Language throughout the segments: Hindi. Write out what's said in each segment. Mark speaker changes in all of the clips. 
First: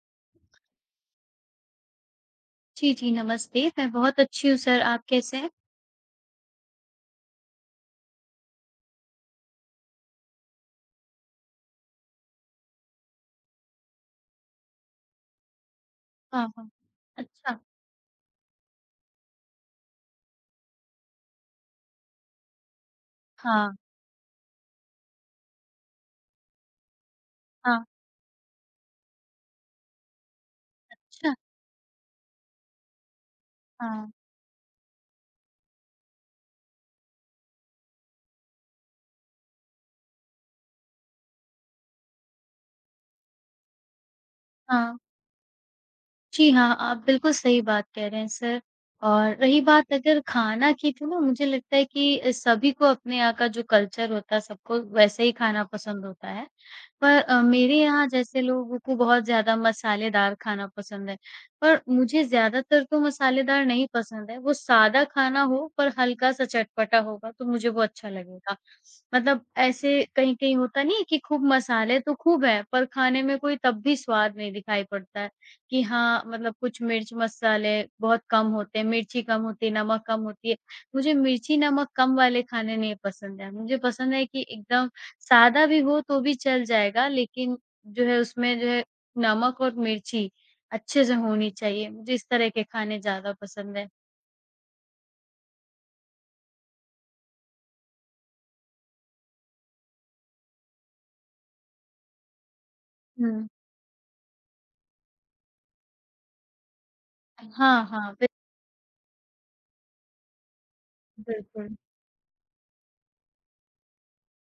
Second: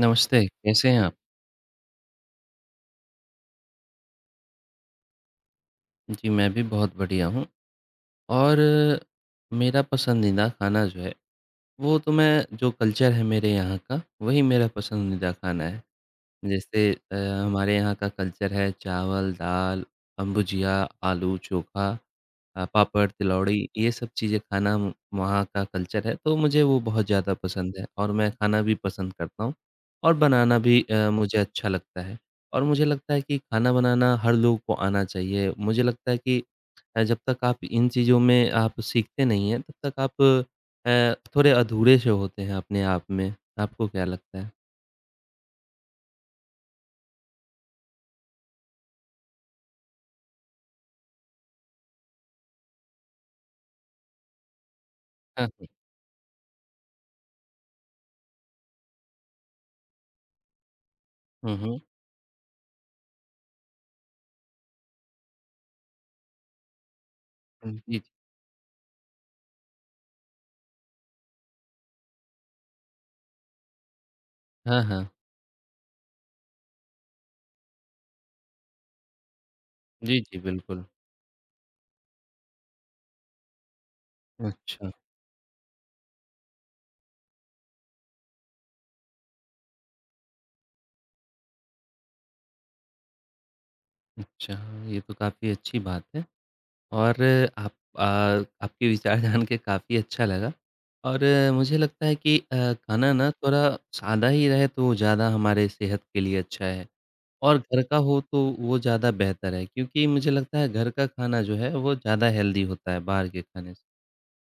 Speaker 1: नमस्ते, कैसे हैं आप?
Speaker 2: जी, जी, नमस्ते। मैं बहुत अच्छी हूँ सर, आप कैसे हैं?
Speaker 1: जी, मैं भी बहुत बढ़िया हूँ। और मेरा पसंदीदा खाना जो है, वो तो मैं जो कल्चर है मेरे यहाँ का, वही मेरा पसंदीदा खाना है।
Speaker 2: हाँ, हाँ।
Speaker 1: जैसे
Speaker 2: अच्छा।
Speaker 1: हमारे यहाँ का कल्चर है चावल, दाल, अम्बुजिया, आलू चोखा, पापड़, तिलौड़ी
Speaker 2: हाँ,
Speaker 1: ये सब चीज़ें खाना म वहाँ का कल्चर है, तो मुझे वो बहुत ज़्यादा पसंद
Speaker 2: हाँ।
Speaker 1: है और मैं खाना भी पसंद करता हूँ। और बनाना भी
Speaker 2: अच्छा।
Speaker 1: मुझे अच्छा लगता है। और मुझे लगता है कि खाना
Speaker 2: हाँ,
Speaker 1: बनाना हर लोग को आना चाहिए। मुझे लगता है कि जब तक आप इन चीज़ों में आप सीखते नहीं हैं, तब तक आप थोड़े अधूरे से होते हैं अपने आप में। आपको क्या लगता है?
Speaker 2: हाँ। जी हाँ, आप बिल्कुल सही बात कह रहे हैं सर। और रही बात अगर खाना की तो ना मुझे लगता है कि सभी को अपने यहाँ का जो कल्चर होता है सबको वैसे ही
Speaker 1: हाँ,
Speaker 2: खाना
Speaker 1: हाँ।
Speaker 2: पसंद होता है। पर मेरे यहाँ जैसे लोगों को बहुत ज़्यादा मसालेदार खाना पसंद है,
Speaker 1: हुँ, हुँ।
Speaker 2: पर मुझे ज़्यादातर तो मसालेदार नहीं पसंद है। वो सादा खाना हो पर हल्का-सा चटपटा होगा तो मुझे
Speaker 1: हुँ।
Speaker 2: वो
Speaker 1: जी।
Speaker 2: अच्छा लगेगा। मतलब ऐसे कहीं-कहीं होता नहीं है कि खूब मसाले तो खूब है पर खाने में कोई तब भी स्वाद नहीं
Speaker 1: हाँ,
Speaker 2: दिखाई
Speaker 1: हाँ।
Speaker 2: पड़ता है। कि हाँ, मतलब कुछ मिर्च मसाले बहुत कम होते हैं, मिर्ची कम होती है, नमक
Speaker 1: जी,
Speaker 2: कम
Speaker 1: जी,
Speaker 2: होती है।
Speaker 1: बिल्कुल।
Speaker 2: मुझे मिर्ची, नमक कम वाले खाने नहीं पसंद है। मुझे पसंद है कि
Speaker 1: अच्छा,
Speaker 2: एकदम सादा भी हो तो भी चल जाएगा लेकिन जो है उसमें जो है नमक और मिर्ची अच्छे से होनी चाहिए। मुझे इस तरह के खाने ज़्यादा पसंद है।
Speaker 1: अच्छा, ये तो काफ़ी अच्छी बात है। और आप अ, आपके विचार जान के काफ़ी अच्छा लगा। और मुझे लगता है कि खाना ना
Speaker 2: हुँ।
Speaker 1: थोड़ा सादा ही रहे तो ज़्यादा हमारे सेहत के लिए अच्छा है। और घर
Speaker 2: हाँ,
Speaker 1: का
Speaker 2: हाँ,
Speaker 1: हो तो वो ज़्यादा बेहतर है, क्योंकि मुझे लगता है घर का खाना जो है
Speaker 2: बिल्कुल।
Speaker 1: वो ज़्यादा हेल्दी होता है बाहर के खाने से।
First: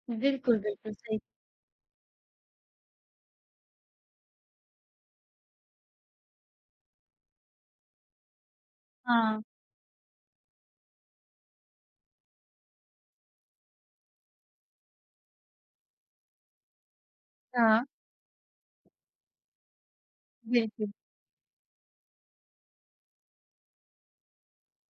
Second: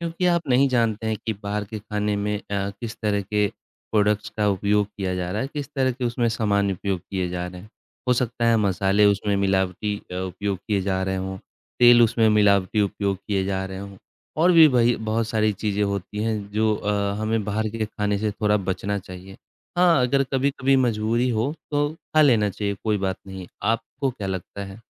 Speaker 1: क्योंकि आप
Speaker 2: बिल्कुल,
Speaker 1: नहीं
Speaker 2: बिल्कुल
Speaker 1: जानते हैं
Speaker 2: सही।
Speaker 1: कि बाहर के खाने में किस तरह के प्रोडक्ट्स का उपयोग किया जा रहा है, किस तरह के उसमें सामान उपयोग किए जा रहे हैं। हो सकता है मसाले उसमें
Speaker 2: हाँ,
Speaker 1: मिलावटी उपयोग किए जा रहे हों, तेल उसमें मिलावटी उपयोग किए जा रहे हों। और भी भई बहुत सारी चीज़ें होती हैं जो हमें बाहर के
Speaker 2: हाँ,
Speaker 1: खाने से थोड़ा बचना चाहिए। हाँ, अगर कभी-कभी
Speaker 2: बिल्कुल।
Speaker 1: मजबूरी हो तो खा लेना चाहिए, कोई बात नहीं। आपको क्या लगता है?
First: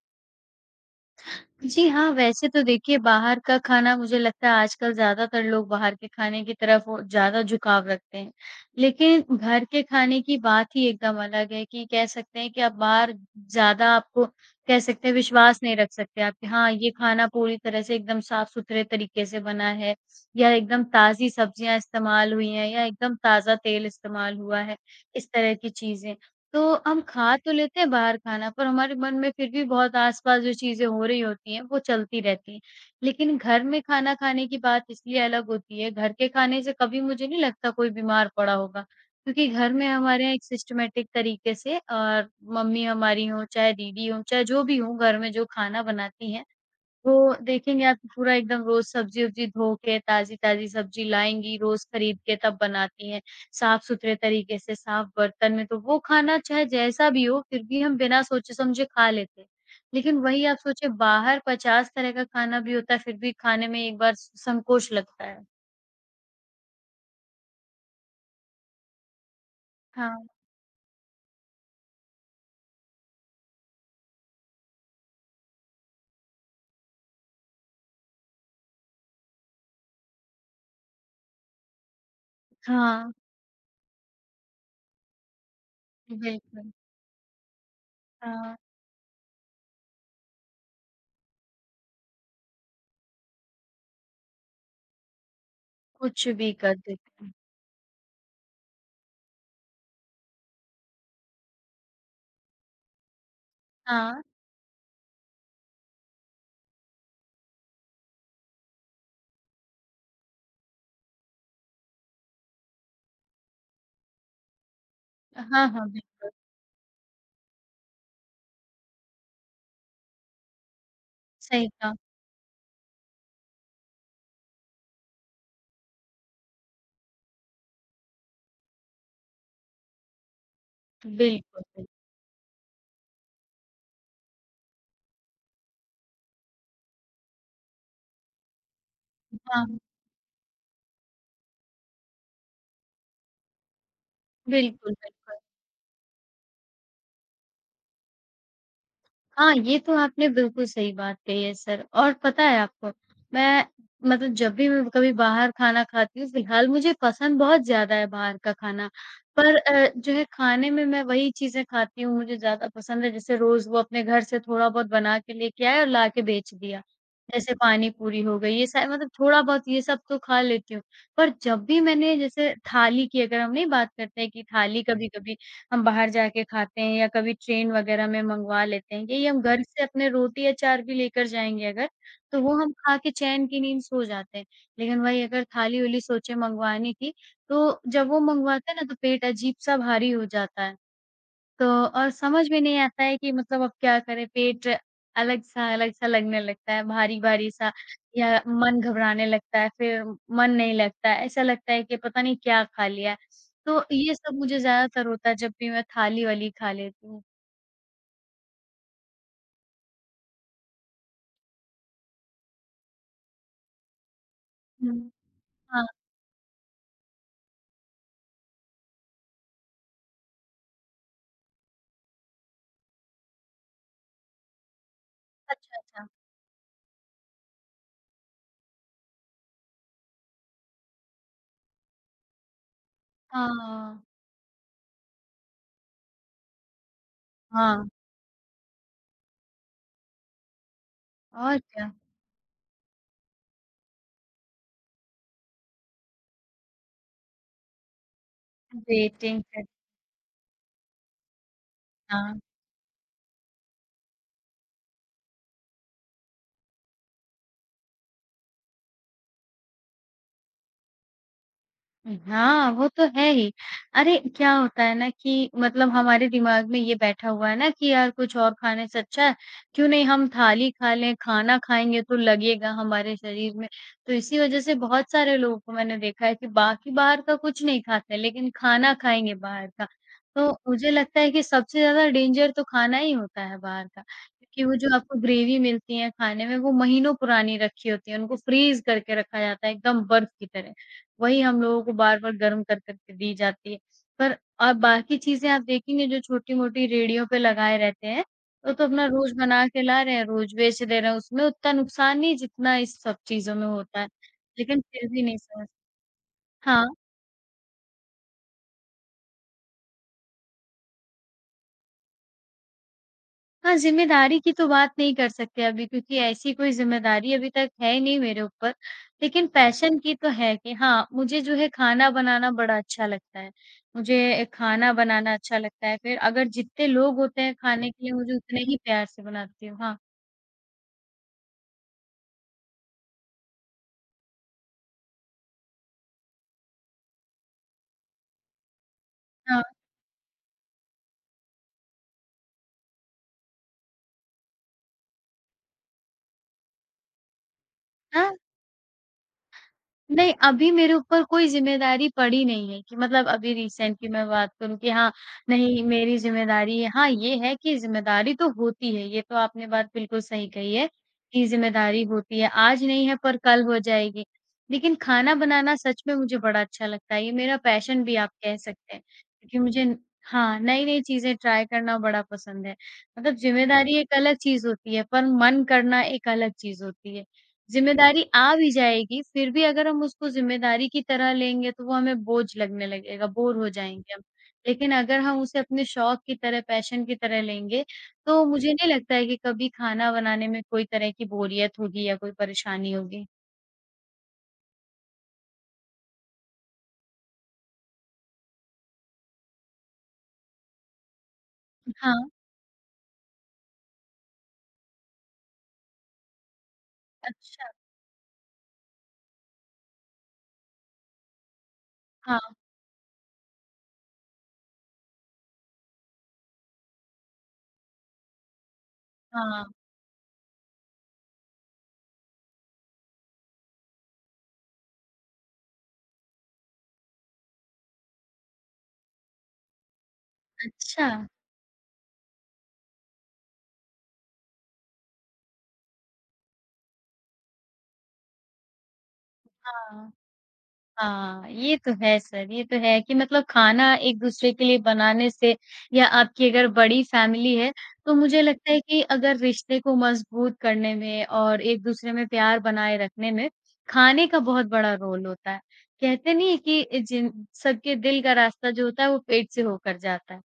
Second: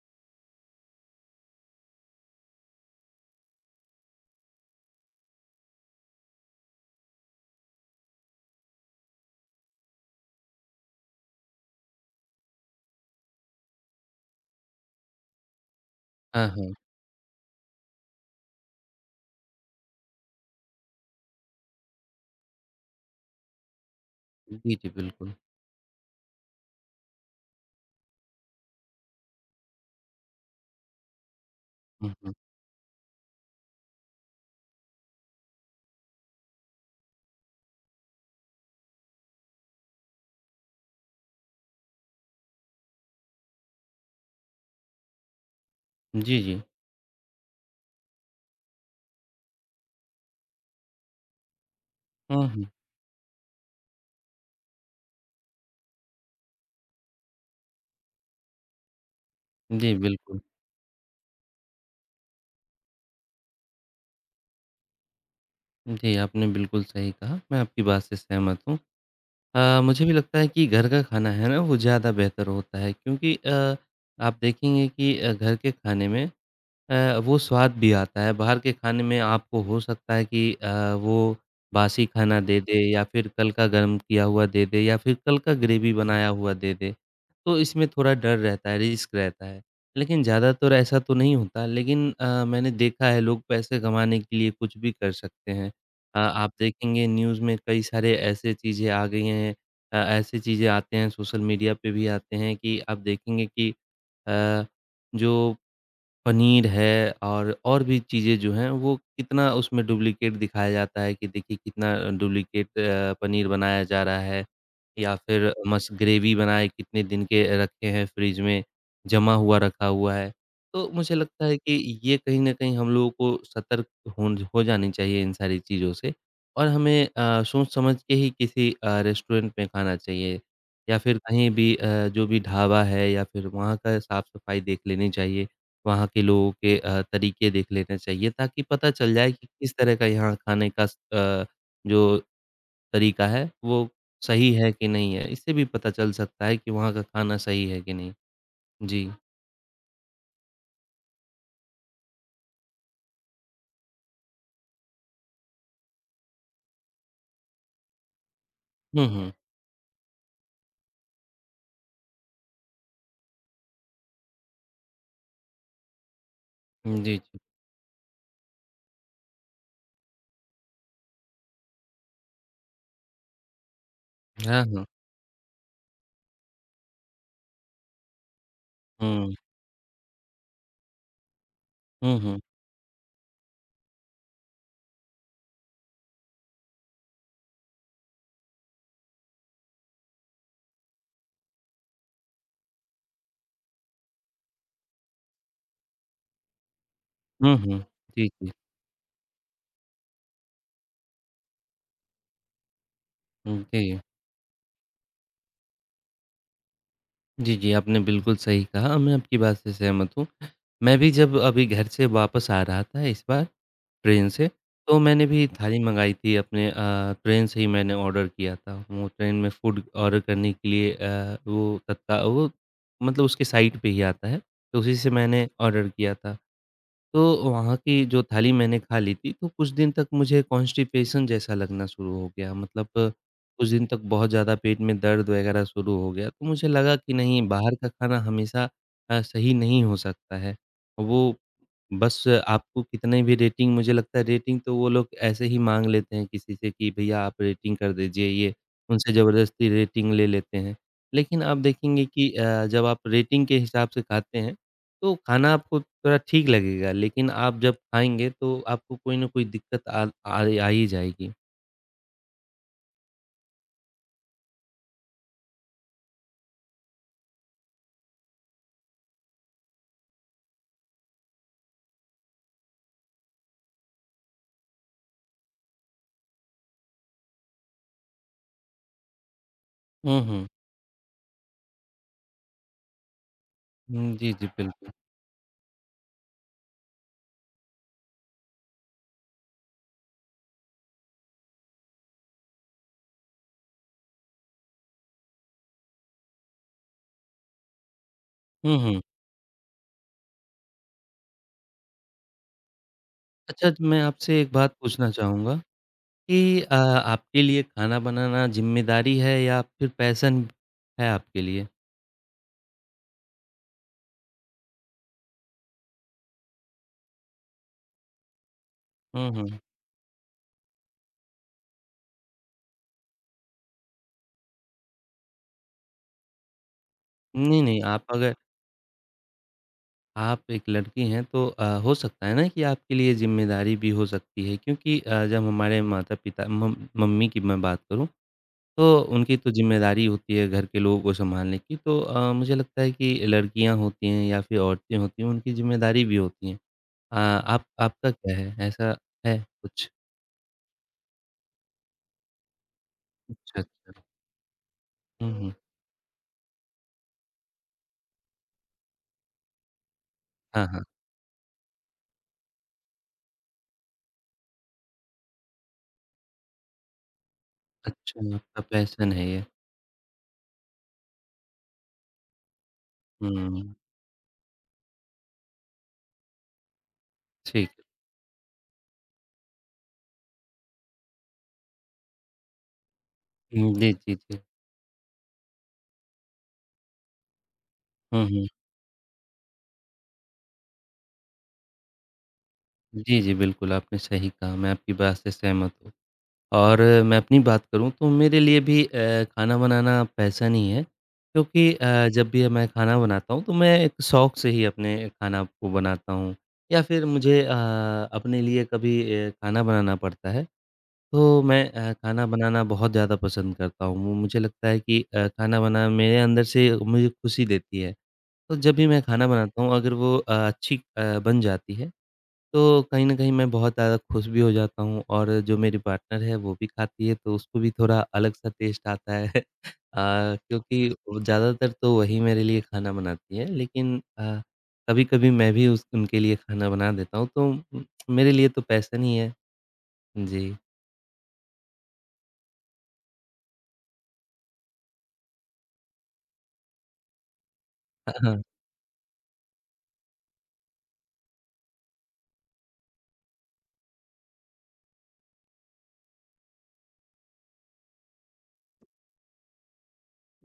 Speaker 2: जी हाँ, वैसे तो देखिए बाहर का खाना मुझे लगता है आजकल ज़्यादातर लोग बाहर के खाने की तरफ वो ज़्यादा झुकाव रखते हैं। लेकिन घर के खाने की बात ही एकदम अलग है कि कह सकते हैं कि आप बाहर ज़्यादा आपको कह सकते हैं विश्वास नहीं रख सकते आप कि
Speaker 1: हाँ,
Speaker 2: हाँ,
Speaker 1: हाँ।
Speaker 2: ये खाना पूरी तरह से एकदम साफ-सुथरे तरीके से बना है या एकदम ताज़ी सब्जियाँ इस्तेमाल हुई हैं या एकदम ताज़ा तेल इस्तेमाल हुआ
Speaker 1: जी,
Speaker 2: है,
Speaker 1: जी,
Speaker 2: इस
Speaker 1: बिल्कुल।
Speaker 2: तरह की चीज़ें। तो हम खा तो लेते हैं बाहर खाना, पर हमारे मन में फिर भी बहुत आस-पास जो चीज़ें हो रही होती हैं, वो
Speaker 1: हुँ,
Speaker 2: चलती
Speaker 1: हुँ।
Speaker 2: रहती हैं। लेकिन घर में खाना खाने की बात इसलिए अलग होती है, घर के खाने से कभी मुझे नहीं लगता कोई बीमार पड़ा होगा। क्योंकि घर में हमारे यहाँ एक सिस्टमैटिक तरीके से और मम्मी हमारी हों, चाहे दीदी हों, चाहे जो भी हों, घर में जो खाना बनाती
Speaker 1: जी,
Speaker 2: हैं,
Speaker 1: जी।
Speaker 2: वो देखेंगे आप पूरा एकदम रोज़ सब्ज़ी-वब्ज़ी धो के ताज़ी-ताज़ी सब्ज़ी लाएँगी, रोज़ खरीद के
Speaker 1: हुँ,
Speaker 2: तब
Speaker 1: हुँ।
Speaker 2: बनाती हैं, साफ़-सुथरे तरीके से, साफ़ बर्तन में, तो वो खाना चाहे जैसा भी हो, फिर भी हम बिना सोचे-समझे खा लेते हैं।
Speaker 1: जी,
Speaker 2: लेकिन
Speaker 1: बिल्कुल।
Speaker 2: वही आप सोचिए बाहर 50 तरह का खाना भी होता है, फिर भी खाने में एक बार संकोच लगता है।
Speaker 1: जी, आपने बिल्कुल सही कहा, मैं आपकी बात से सहमत हूँ। मुझे भी
Speaker 2: हाँ,
Speaker 1: लगता है कि घर का खाना है ना, वो ज़्यादा बेहतर होता है, क्योंकि आप देखेंगे कि घर के खाने में वो स्वाद भी आता है। बाहर के खाने में आपको हो सकता है कि वो बासी खाना दे दे या
Speaker 2: हाँ,
Speaker 1: फिर कल का गरम किया हुआ दे दे या फिर कल का ग्रेवी बनाया हुआ
Speaker 2: बिल्कुल।
Speaker 1: दे दे। तो इसमें थोड़ा डर
Speaker 2: हाँ,
Speaker 1: रहता है, रिस्क रहता है। लेकिन ज़्यादातर ऐसा तो नहीं होता, लेकिन मैंने देखा है लोग पैसे कमाने के लिए कुछ भी कर सकते हैं।
Speaker 2: कुछ
Speaker 1: आप
Speaker 2: भी कर
Speaker 1: देखेंगे
Speaker 2: देते हैं।
Speaker 1: न्यूज़ में कई सारे ऐसे चीज़ें आ गई हैं। ऐसी चीज़ें आते हैं, सोशल मीडिया पे भी आते हैं कि आप देखेंगे कि
Speaker 2: हाँ,
Speaker 1: अ, जो पनीर है और भी चीज़ें जो हैं वो कितना उसमें डुप्लीकेट दिखाया जाता है कि देखिए कितना डुप्लीकेट पनीर बनाया जा रहा है, या फिर
Speaker 2: हाँ, हाँ,
Speaker 1: मस्त
Speaker 2: बिल्कुल,
Speaker 1: ग्रेवी बनाए कितने दिन के रखे हैं फ्रिज में जमा हुआ रखा हुआ है। तो मुझे लगता है
Speaker 2: सही
Speaker 1: कि
Speaker 2: कहा।
Speaker 1: ये कहीं न कहीं हम लोगों को सतर्क होन हो जानी चाहिए इन सारी चीज़ों से। और हमें सोच समझ के ही किसी रेस्टोरेंट में खाना चाहिए, या फिर कहीं
Speaker 2: बिल्कुल,
Speaker 1: भी
Speaker 2: बिल्कुल।
Speaker 1: जो भी ढाबा है या फिर वहाँ का साफ-सफाई देख लेनी चाहिए। वहाँ के लोगों के तरीके देख लेने चाहिए ताकि पता चल जाए कि किस
Speaker 2: हाँ,
Speaker 1: तरह का यहाँ खाने का जो तरीका है वो सही है कि
Speaker 2: बिल्कुल,
Speaker 1: नहीं है।
Speaker 2: बिल्कुल।
Speaker 1: इससे भी पता चल सकता है कि वहाँ का खाना सही है कि नहीं। जी।
Speaker 2: हाँ, ये तो आपने बिल्कुल सही बात कही है सर। और पता है आपको, मैं मतलब जब भी मैं कभी बाहर खाना खाती हूँ, फिलहाल मुझे पसंद बहुत ज़्यादा है बाहर का खाना,
Speaker 1: हुँ, हुँ।
Speaker 2: पर जो है खाने में मैं वही चीज़ें खाती हूँ मुझे ज़्यादा पसंद है, जैसे रोज़ वो अपने घर से थोड़ा-बहुत बना के लेके आए और ला के बेच दिया।
Speaker 1: जी, जी।
Speaker 2: जैसे पानी-पूरी हो गई, ये सा मतलब थोड़ा-बहुत ये सब तो खा लेती हूँ, पर जब भी मैंने जैसे थाली की अगर हम नहीं बात करते हैं कि
Speaker 1: हाँ,
Speaker 2: थाली हुँ।
Speaker 1: हाँ।
Speaker 2: कभी-कभी हम बाहर जाके खाते हैं या कभी ट्रेन वगैरह में मँगवा लेते हैं। यही
Speaker 1: हुँ।
Speaker 2: हम घर से अपने रोटी अचार भी लेकर जाएँगे अगर,
Speaker 1: हुँ, हुँ।
Speaker 2: तो वो हम खा के चैन की नींद सो जाते हैं। लेकिन वही अगर थाली-वली सोचे मँगवाने की, तो जब वो मँगवाते हैं ना तो पेट अजीब-सा भारी हो जाता है। तो और समझ में नहीं आता है कि मतलब अब क्या करें, पेट अलग-सा लगने लगता है, भारी-भारी
Speaker 1: हुँ,
Speaker 2: सा।
Speaker 1: हुँ। जी,
Speaker 2: या
Speaker 1: जी।
Speaker 2: मन घबराने लगता है, फिर मन नहीं लगता है, ऐसा लगता है कि पता नहीं क्या खा लिया है।
Speaker 1: हुँ,
Speaker 2: तो
Speaker 1: जी।
Speaker 2: ये सब मुझे ज़्यादातर होता है जब भी मैं थाली-वाली खा लेती हूँ।
Speaker 1: जी, जी, आपने बिल्कुल सही कहा, मैं आपकी बात से सहमत हूँ। मैं भी जब अभी घर से वापस आ रहा था इस बार ट्रेन से, तो
Speaker 2: हुँ,
Speaker 1: मैंने भी थाली
Speaker 2: हाँ,
Speaker 1: मँगाई थी अपने। ट्रेन से ही मैंने ऑर्डर किया था। वो ट्रेन में फूड ऑर्डर करने के लिए वो तत्का वो मतलब उसके साइट पे ही आता है, तो उसी से मैंने
Speaker 2: अच्छा,
Speaker 1: ऑर्डर
Speaker 2: अच्छा।
Speaker 1: किया था। तो वहाँ की जो थाली मैंने खा ली थी, तो कुछ दिन तक मुझे कॉन्स्टिपेशन जैसा लगना शुरू हो गया। मतलब
Speaker 2: हाँ,
Speaker 1: कुछ दिन तक बहुत ज़्यादा पेट में दर्द वगैरह शुरू हो गया। तो मुझे लगा कि नहीं, बाहर का
Speaker 2: हाँ
Speaker 1: खाना हमेशा सही नहीं हो सकता है। वो
Speaker 2: और क्या।
Speaker 1: बस आपको कितने भी रेटिंग, मुझे लगता है रेटिंग तो वो लोग ऐसे ही माँग लेते हैं किसी से कि भैया आप रेटिंग कर दीजिए ये। उनसे
Speaker 2: वेटिंग फिर
Speaker 1: ज़बरदस्ती रेटिंग ले लेते हैं। लेकिन आप देखेंगे कि
Speaker 2: हाँ।
Speaker 1: जब आप रेटिंग के हिसाब से खाते हैं तो खाना आपको थोड़ा ठीक लगेगा, लेकिन आप जब खाएँगे तो आपको कोई न कोई दिक्कत आ आ आ ही जाएगी।
Speaker 2: हाँ, वो तो है ही। अरे, क्या होता है ना कि मतलब हमारे दिमाग में ये बैठा हुआ है ना कि यार कुछ और खाने से अच्छा है, क्यों नहीं हम थाली खा लें, खाना खाएँगे तो लगेगा हमारे शरीर में। तो इसी वज़ह से बहुत सारे लोगों को मैंने देखा है कि बाकी बाहर का कुछ नहीं खाते, लेकिन खाना खाएँगे बाहर का।
Speaker 1: हुँ, हुँ।
Speaker 2: तो मुझे लगता है कि सबसे ज़्यादा डेंजर तो खाना ही होता है बाहर का,
Speaker 1: हुँ, जी, जी,
Speaker 2: क्योंकि वो
Speaker 1: बिल्कुल।
Speaker 2: जो आपको ग्रेवी मिलती है खाने में, वो महीनों पुरानी रखी होती है, उनको फ्रीज़ करके रखा जाता है एकदम बर्फ की तरह। वही हम लोगों को बार-बार गर्म कर-कर के दी जाती है। पर और बाकी चीज़ें आप देखेंगे जो छोटी-मोटी रेहड़ियों पे लगाए रहते हैं, वो
Speaker 1: हुँ,
Speaker 2: तो
Speaker 1: हुँ।
Speaker 2: अपना रोज़ बना के ला रहे हैं, रोज़ बेच दे रहे हैं, उसमें उतना नुकसान नहीं जितना इस सब चीज़ों में
Speaker 1: अच्छा, मैं
Speaker 2: होता है।
Speaker 1: आपसे एक बात
Speaker 2: लेकिन फिर
Speaker 1: पूछना
Speaker 2: भी नहीं
Speaker 1: चाहूँगा
Speaker 2: समझ।
Speaker 1: कि
Speaker 2: हाँ।
Speaker 1: आपके लिए खाना बनाना ज़िम्मेदारी है या फिर पैशन है आपके लिए?
Speaker 2: हाँ, ज़िम्मेदारी की तो बात नहीं कर सकते अभी क्योंकि ऐसी कोई ज़िम्मेदारी अभी तक है ही नहीं मेरे ऊपर।
Speaker 1: हुँ,
Speaker 2: लेकिन
Speaker 1: हुँ।
Speaker 2: पैशन की तो है कि हाँ, मुझे जो है खाना बनाना बड़ा अच्छा लगता है। मुझे खाना बनाना अच्छा लगता है, फिर अगर जितने लोग होते हैं
Speaker 1: नहीं, नहीं,
Speaker 2: खाने
Speaker 1: आप
Speaker 2: के लिए
Speaker 1: अगर
Speaker 2: मुझे उतने ही प्यार से बनाती हूँ। हाँ।
Speaker 1: आप एक लड़की हैं तो हो सकता है ना कि आपके लिए ज़िम्मेदारी भी हो सकती है, क्योंकि जब हमारे माता-पिता मम मम्मी की मैं बात करूँ तो उनकी तो ज़िम्मेदारी होती है घर के लोगों को सँभालने की, तो मुझे लगता है कि लड़कियाँ होती हैं या फिर औरतें होती हैं, उनकी ज़िम्मेदारी भी होती हैं। आप आपका
Speaker 2: हाँ।
Speaker 1: क्या है? ऐसा है कुछ?
Speaker 2: नहीं, अभी मेरे ऊपर कोई ज़िम्मेदारी पड़ी नहीं है कि मतलब अभी
Speaker 1: अच्छा,
Speaker 2: रिसेंट
Speaker 1: अच्छा।
Speaker 2: की मैं बात करूँ कि हाँ,
Speaker 1: हुँ, हुँ।
Speaker 2: नहीं मेरी ज़िम्मेदारी है। हाँ, ये है कि ज़िम्मेदारी तो होती है, ये तो आपने बात बिल्कुल सही
Speaker 1: हाँ,
Speaker 2: कही
Speaker 1: हाँ।
Speaker 2: है कि ज़िम्मेदारी होती है। आज नहीं है पर कल हो जाएगी। लेकिन खाना बनाना सच में मुझे बड़ा अच्छा लगता है, ये मेरा पैशन भी
Speaker 1: अच्छा,
Speaker 2: आप कह
Speaker 1: आपका
Speaker 2: सकते हैं
Speaker 1: पैशन है ये।
Speaker 2: क्योंकि मुझे न- हाँ, नई-नई चीज़ें ट्राई करना बड़ा पसंद है। मतलब
Speaker 1: हुँ,
Speaker 2: ज़िम्मेदारी एक अलग चीज़ होती है पर मन करना एक अलग चीज़ होती है।
Speaker 1: ठीक है।
Speaker 2: ज़िम्मेदारी आ भी जाएगी, फिर भी अगर हम उसको ज़िम्मेदारी की तरह लेंगे तो वो हमें बोझ लगने लगेगा, बोर हो
Speaker 1: हुँ, जी, जी,
Speaker 2: जाएँगे हम।
Speaker 1: जी।
Speaker 2: लेकिन अगर हम उसे अपने शौक की तरह, पैशन की तरह लेंगे,
Speaker 1: हुँ,
Speaker 2: तो
Speaker 1: हुँ।
Speaker 2: मुझे नहीं लगता है कि कभी खाना बनाने में कोई तरह की बोरियत होगी या कोई परेशानी
Speaker 1: जी,
Speaker 2: होगी।
Speaker 1: जी, बिल्कुल, आपने सही कहा, मैं आपकी बात से सहमत हूँ। और मैं अपनी बात करूँ तो मेरे लिए भी खाना बनाना पैसा नहीं है, क्योंकि
Speaker 2: हाँ,
Speaker 1: जब भी मैं खाना बनाता हूँ तो मैं एक शौक से ही अपने खाना को बनाता हूँ, या फिर मुझे
Speaker 2: अच्छा।
Speaker 1: अपने लिए कभी खाना बनाना पड़ता है तो मैं खाना
Speaker 2: हाँ,
Speaker 1: बनाना बहुत ज़्यादा पसंद करता हूँ। वो मुझे लगता है कि खाना बनाना मेरे अंदर से मुझे खुशी देती है। तो जब भी मैं खाना बनाता
Speaker 2: हाँ।
Speaker 1: हूँ, अगर वो अच्छी बन जाती है तो कहीं न कहीं मैं बहुत ज़्यादा खुश भी हो जाता हूँ, और जो मेरी पार्टनर है वो भी खाती है तो उसको भी थोड़ा अलग-सा टेस्ट आता है। क्योंकि
Speaker 2: अच्छा,
Speaker 1: वो ज़्यादातर तो वही मेरे लिए खाना बनाती है, लेकिन कभी-कभी मैं भी उस उनके लिए खाना बना देता हूँ तो मेरे लिए तो पैशन ही है।
Speaker 2: हाँ।
Speaker 1: जी।
Speaker 2: हाँ, ये तो है सर, ये तो है कि मतलब खाना एक-दूसरे के लिए बनाने से या आपकी अगर बड़ी फैमिली है, तो
Speaker 1: हाँ, हाँ।
Speaker 2: मुझे लगता है कि अगर रिश्ते को मजबूत करने में और एक-दूसरे में प्यार बनाए रखने में, खाने का बहुत बड़ा रोल होता है। कहते नहीं है कि जिन सबके दिल का रास्ता जो होता है वो पेट से होकर जाता है।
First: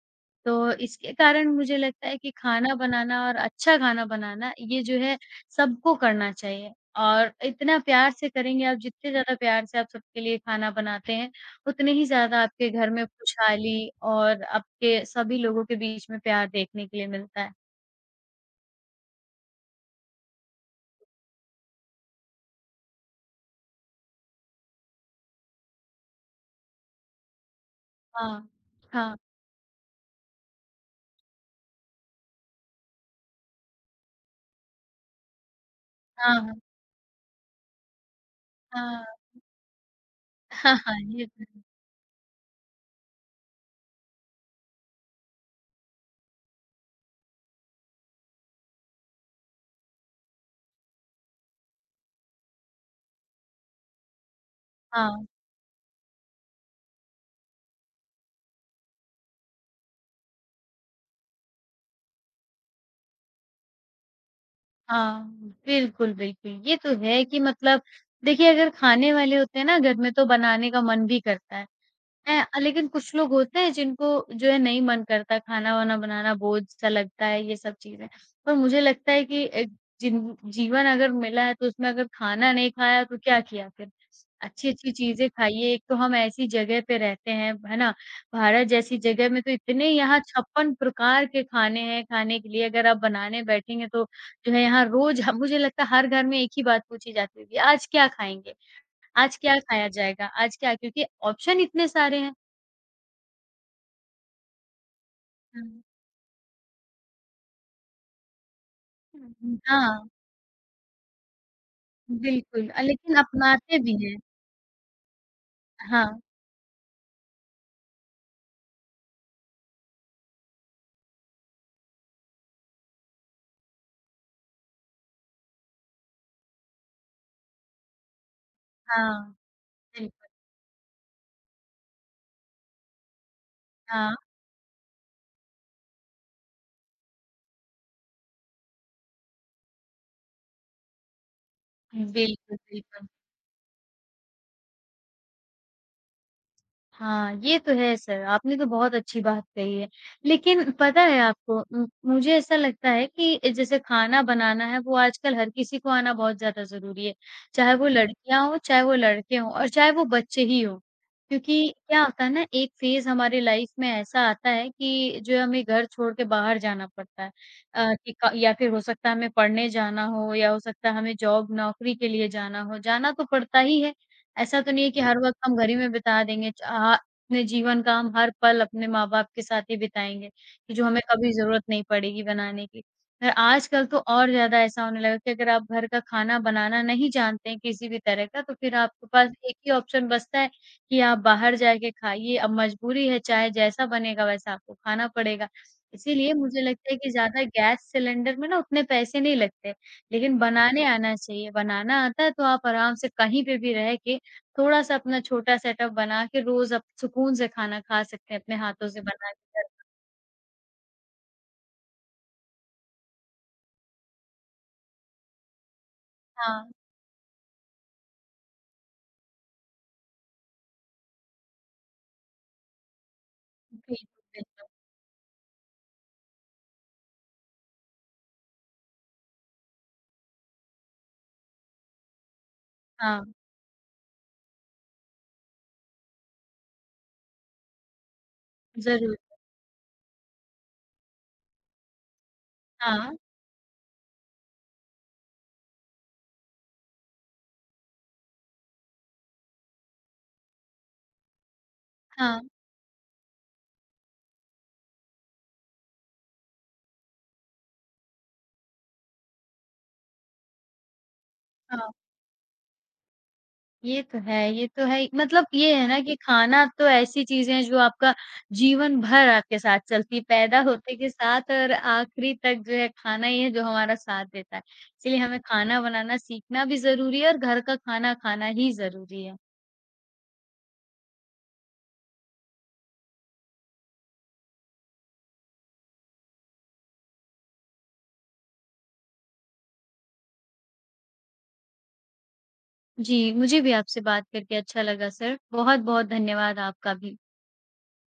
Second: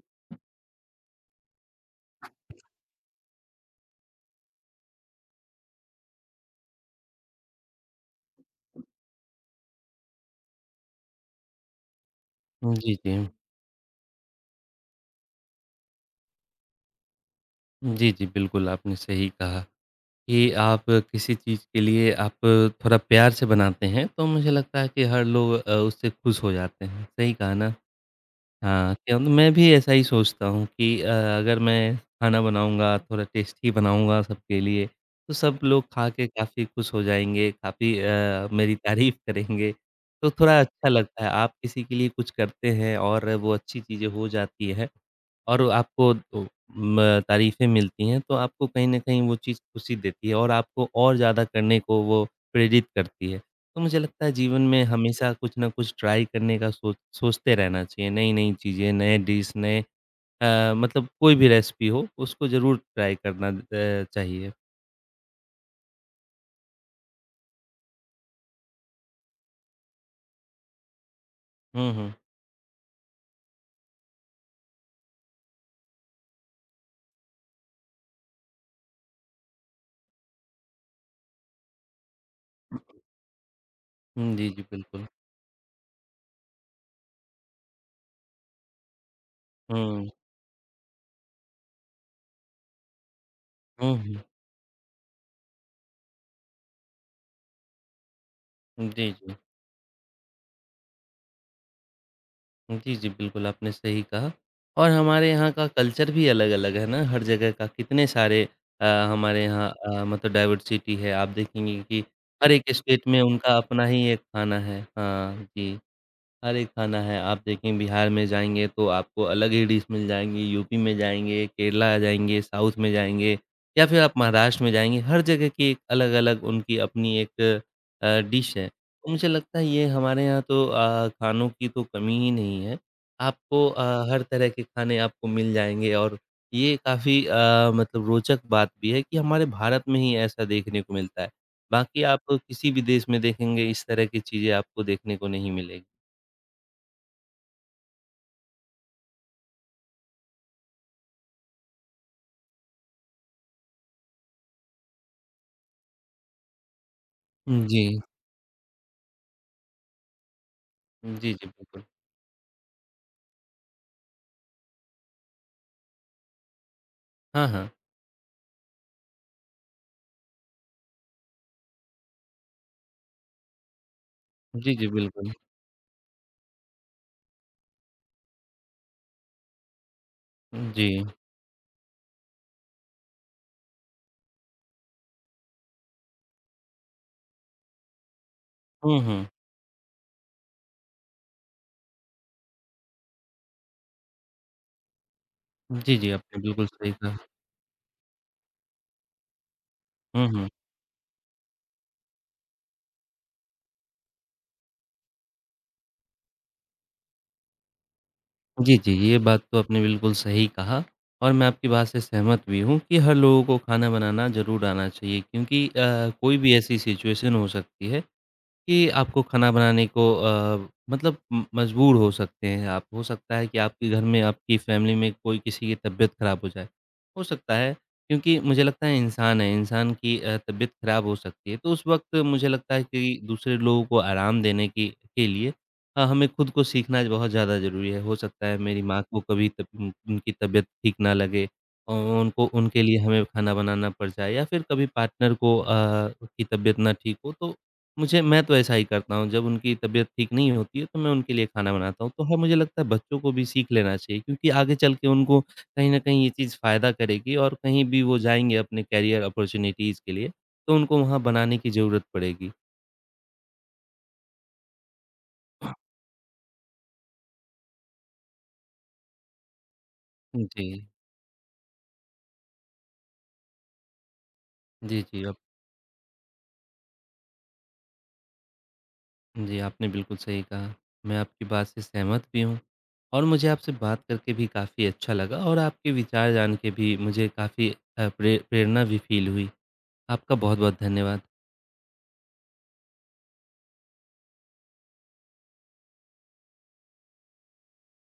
Speaker 2: तो इसके कारण मुझे लगता है कि खाना बनाना और अच्छा खाना बनाना ये जो है सबको करना चाहिए। और इतना प्यार से करेंगे आप जितने ज़्यादा प्यार से आप सबके लिए खाना बनाते हैं, उतने ही ज़्यादा आपके घर
Speaker 1: जी,
Speaker 2: में
Speaker 1: जी।
Speaker 2: खुशहाली और आपके सभी लोगों के बीच में प्यार देखने के लिए मिलता है।
Speaker 1: जी, जी, बिल्कुल आपने सही कहा कि आप किसी चीज़ के लिए आप थोड़ा प्यार से बनाते हैं तो मुझे लगता है कि हर लोग उससे खुश हो जाते हैं। सही कहा ना?
Speaker 2: हाँ,
Speaker 1: हाँ,
Speaker 2: हाँ,
Speaker 1: क्या मैं भी ऐसा ही सोचता हूँ कि अगर मैं खाना बनाऊँगा, थोड़ा टेस्टी बनाऊँगा सबके लिए, तो सब लोग खा के
Speaker 2: हाँ, हाँ,
Speaker 1: काफ़ी खुश हो जाएँगे, काफ़ी मेरी
Speaker 2: हाँ,
Speaker 1: तारीफ़ करेंगे, तो थोड़ा
Speaker 2: हाँ,
Speaker 1: अच्छा
Speaker 2: हाँ,
Speaker 1: लगता
Speaker 2: ये
Speaker 1: है।
Speaker 2: तो
Speaker 1: आप
Speaker 2: है।
Speaker 1: किसी के लिए कुछ करते हैं और वो अच्छी चीज़ें हो जाती हैं, और आपको तो म तारीफ़ें मिलती हैं, तो आपको कहीं न कहीं वो चीज़ खुशी देती है और आपको और ज़्यादा करने को वो प्रेरित करती है। तो मुझे लगता है जीवन में
Speaker 2: हाँ,
Speaker 1: हमेशा कुछ न कुछ ट्राई करने का सोचते रहना चाहिए, नई-नई चीज़ें, नए डिश, नए, मतलब कोई भी रेसिपी हो, उसको ज़रूर ट्राई करना चाहिए।
Speaker 2: हाँ, बिल्कुल, बिल्कुल। ये तो है कि मतलब देखिए अगर खाने वाले होते हैं ना घर में तो बनाने का मन भी करता है।
Speaker 1: हुँ, हुँ।
Speaker 2: हैं, लेकिन कुछ लोग होते हैं जिनको जो है नहीं मन करता खाना-वाना बनाना बोझ-सा लगता है ये सब चीज़ें। पर मुझे लगता है कि जिन जीवन अगर मिला है तो उसमें अगर खाना नहीं खाया तो क्या किया फिर?
Speaker 1: हुँ, जी, जी,
Speaker 2: अच्छी-अच्छी
Speaker 1: बिल्कुल।
Speaker 2: चीज़ें खाइए, एक तो हम ऐसी जगह पे रहते हैं, है ना? भारत जैसी जगह में तो इतने
Speaker 1: हुँ।
Speaker 2: यहाँ 56 प्रकार के खाने हैं खाने के लिए, अगर आप बनाने बैठेंगे
Speaker 1: हुँ,
Speaker 2: तो
Speaker 1: हुँ।
Speaker 2: जो है यहाँ रोज़ ह मुझे लगता है हर घर में एक ही बात पूछी जाती होगी, "आज क्या खाएँगे?
Speaker 1: जी, जी।
Speaker 2: आज क्या खाया जाएगा? आज क्या?" क्योंकि ऑप्शन इतने सारे हैं।
Speaker 1: जी, जी, बिल्कुल, आपने सही कहा। और हमारे यहाँ का
Speaker 2: हुँ।
Speaker 1: कल्चर भी अलग-अलग है ना, हर जगह का कितने सारे अ, हमारे
Speaker 2: हुँ,
Speaker 1: यहाँ,
Speaker 2: हाँ,
Speaker 1: मतलब डाइवर्सिटी है, आप देखेंगे कि हर एक
Speaker 2: बिल्कुल।
Speaker 1: स्टेट
Speaker 2: लेकिन
Speaker 1: में उनका
Speaker 2: अपनाते
Speaker 1: अपना
Speaker 2: भी
Speaker 1: ही
Speaker 2: हैं।
Speaker 1: एक खाना है। हाँ, जी।
Speaker 2: हाँ,
Speaker 1: अरे खाना है, आप देखें बिहार में जाएँगे तो आपको अलग ही डिश मिल जाएँगी, यूपी में जाएँगे, केरला जाएँगे, साउथ में जाएँगे या फिर आप महाराष्ट्र में जाएँगे, हर जगह की एक अलग-अलग उनकी अपनी एक डिश है। तो मुझे
Speaker 2: हाँ,
Speaker 1: लगता है ये हमारे
Speaker 2: बिल्कुल,
Speaker 1: यहाँ तो खानों की तो कमी ही नहीं है। आपको,
Speaker 2: हाँ,
Speaker 1: हर तरह के खाने आपको मिल जाएँगे, और ये काफ़ी मतलब रोचक बात भी है कि हमारे भारत में ही ऐसा देखने को मिलता है। बाकी आप
Speaker 2: बिल्कुल,
Speaker 1: किसी भी देश
Speaker 2: बिल्कुल।
Speaker 1: में देखेंगे इस तरह की चीज़ें आपको देखने को नहीं मिलेगी।
Speaker 2: हाँ, ये तो है सर, आपने तो बहुत अच्छी बात कही है। लेकिन पता है आपको मुझे ऐसा लगता है कि जैसे खाना बनाना है वो आजकल हर किसी को आना बहुत ज़्यादा ज़रूरी है।
Speaker 1: हुँ,
Speaker 2: चाहे वो
Speaker 1: जी।
Speaker 2: हुँ। लड़कियाँ हों, चाहे वो लड़के हों और चाहे वो बच्चे ही हों।
Speaker 1: जी, जी,
Speaker 2: क्योंकि
Speaker 1: बिल्कुल।
Speaker 2: क्या होता है ना एक फ़ेज़ हमारी लाइफ में ऐसा आता है कि जो हमें घर छोड़ के बाहर जाना पड़ता है।
Speaker 1: हाँ, हाँ।
Speaker 2: अ, कि क या फिर हो सकता है हमें पढ़ने जाना हो या हो सकता है हमें जॉब नौकरी के लिए जाना हो, जाना तो पड़ता ही है। ऐसा तो
Speaker 1: जी,
Speaker 2: नहीं
Speaker 1: जी,
Speaker 2: है कि हर
Speaker 1: बिल्कुल।
Speaker 2: वक़्त हम घर ही में बिता देंगे, चाह अपने जीवन का हम हर पल अपने माँ-बाप के साथ ही बिताएँगे, कि जो
Speaker 1: जी।
Speaker 2: हमें कभी ज़रूरत नहीं पड़ेगी बनाने की। पर आजकल तो और ज़्यादा ऐसा होने लगा कि अगर आप घर का खाना बनाना नहीं जानते हैं किसी भी तरह का, तो फिर
Speaker 1: हुँ,
Speaker 2: आपके
Speaker 1: हुँ।
Speaker 2: पास एक ही ऑप्शन बचता है कि आप बाहर जाके खाइए। अब मजबूरी है, चाहे जैसा बनेगा वैसा आपको खाना पड़ेगा।
Speaker 1: जी, जी,
Speaker 2: इसीलिए
Speaker 1: आपने
Speaker 2: मुझे
Speaker 1: बिल्कुल सही
Speaker 2: लगता है कि
Speaker 1: कहा।
Speaker 2: ज़्यादा गैस सिलेंडर में ना उतने पैसे नहीं लगते,
Speaker 1: हुँ,
Speaker 2: लेकिन
Speaker 1: हुँ।
Speaker 2: बनाने आना चाहिए। बनाना आता है तो आप आराम से कहीं पे भी रह के थोड़ा-सा अपना छोटा सेटअप बना के रोज़ आप सुकून से खाना खा सकते हैं अपने
Speaker 1: जी,
Speaker 2: हाथों
Speaker 1: जी,
Speaker 2: से
Speaker 1: ये
Speaker 2: बना
Speaker 1: बात तो
Speaker 2: के घर।
Speaker 1: आपने बिल्कुल सही कहा, और मैं आपकी बात से सहमत भी हूँ कि हर लोगों को खाना बनाना ज़रूर आना चाहिए, क्योंकि कोई भी
Speaker 2: हाँ,
Speaker 1: ऐसी सिचुएशन हो सकती है कि आपको खाना बनाने को मतलब म मजबूर हो सकते हैं आप। हो सकता है कि आपके घर में,
Speaker 2: बिल्कुल,
Speaker 1: आपकी
Speaker 2: बिल्कुल।
Speaker 1: फैमिली में कोई किसी की तबीयत खराब हो जाए। हो सकता है, क्योंकि मुझे लगता है, इंसान की तबीयत खराब हो सकती है। तो उस वक़्त मुझे लगता है कि
Speaker 2: हाँ,
Speaker 1: दूसरे लोगों को आराम देने की के लिए हमें खुद को सीखना बहुत ज़्यादा ज़रूरी है। हो सकता है मेरी माँ
Speaker 2: ज़रूर।
Speaker 1: को कभी तब उन उनकी तबीयत ठीक ना लगे औ उनको उनके लिए
Speaker 2: हाँ,
Speaker 1: हमें खाना बनाना पड़ जाए, या फिर कभी पार्टनर को की तबीयत ना ठीक हो तो मुझे मैं तो ऐसा ही करता हूँ, जब उनकी तबीयत ठीक नहीं होती है, तो मैं उनके लिए खाना बनाता हूँ। तो हाँ,
Speaker 2: हाँ,
Speaker 1: मुझे लगता है बच्चों को भी सीख लेना चाहिए, क्योंकि आगे चल के उनको कहीं न कहीं ये चीज़ फ़ायदा करेगी, और कहीं भी वो जाएँगे अपने करियर अपॉर्च्युनिटीज़ के लिए, तो उनको वहाँ बनाने की
Speaker 2: हाँ।
Speaker 1: ज़रूरत पड़ेगी।
Speaker 2: ये तो है ही। मतलब ये है ना कि खाना तो ऐसी चीज़ें हैं जो आपका जीवन भर आपके साथ चलती है, पैदा
Speaker 1: जी।
Speaker 2: होते के साथ और आखिरी तक जो है खाना ही है जो हमारा साथ देता है।
Speaker 1: जी,
Speaker 2: इसीलिए
Speaker 1: जी, आप
Speaker 2: हमें खाना बनाना सीखना भी ज़रूरी है और घर का खाना खाना ही ज़रूरी है।
Speaker 1: जी, आपने बिल्कुल सही कहा। मैं आपकी बात से सहमत भी हूँ, और मुझे आपसे बात करके भी काफ़ी अच्छा लगा, और आपके विचार जान के भी मुझे काफ़ी प्रेरणा भी फ़ील हुई। आपका बहुत-बहुत धन्यवाद।
Speaker 2: जी, मुझे भी आपसे बात करके अच्छा लगा सर। बहुत-बहुत धन्यवाद आपका भी।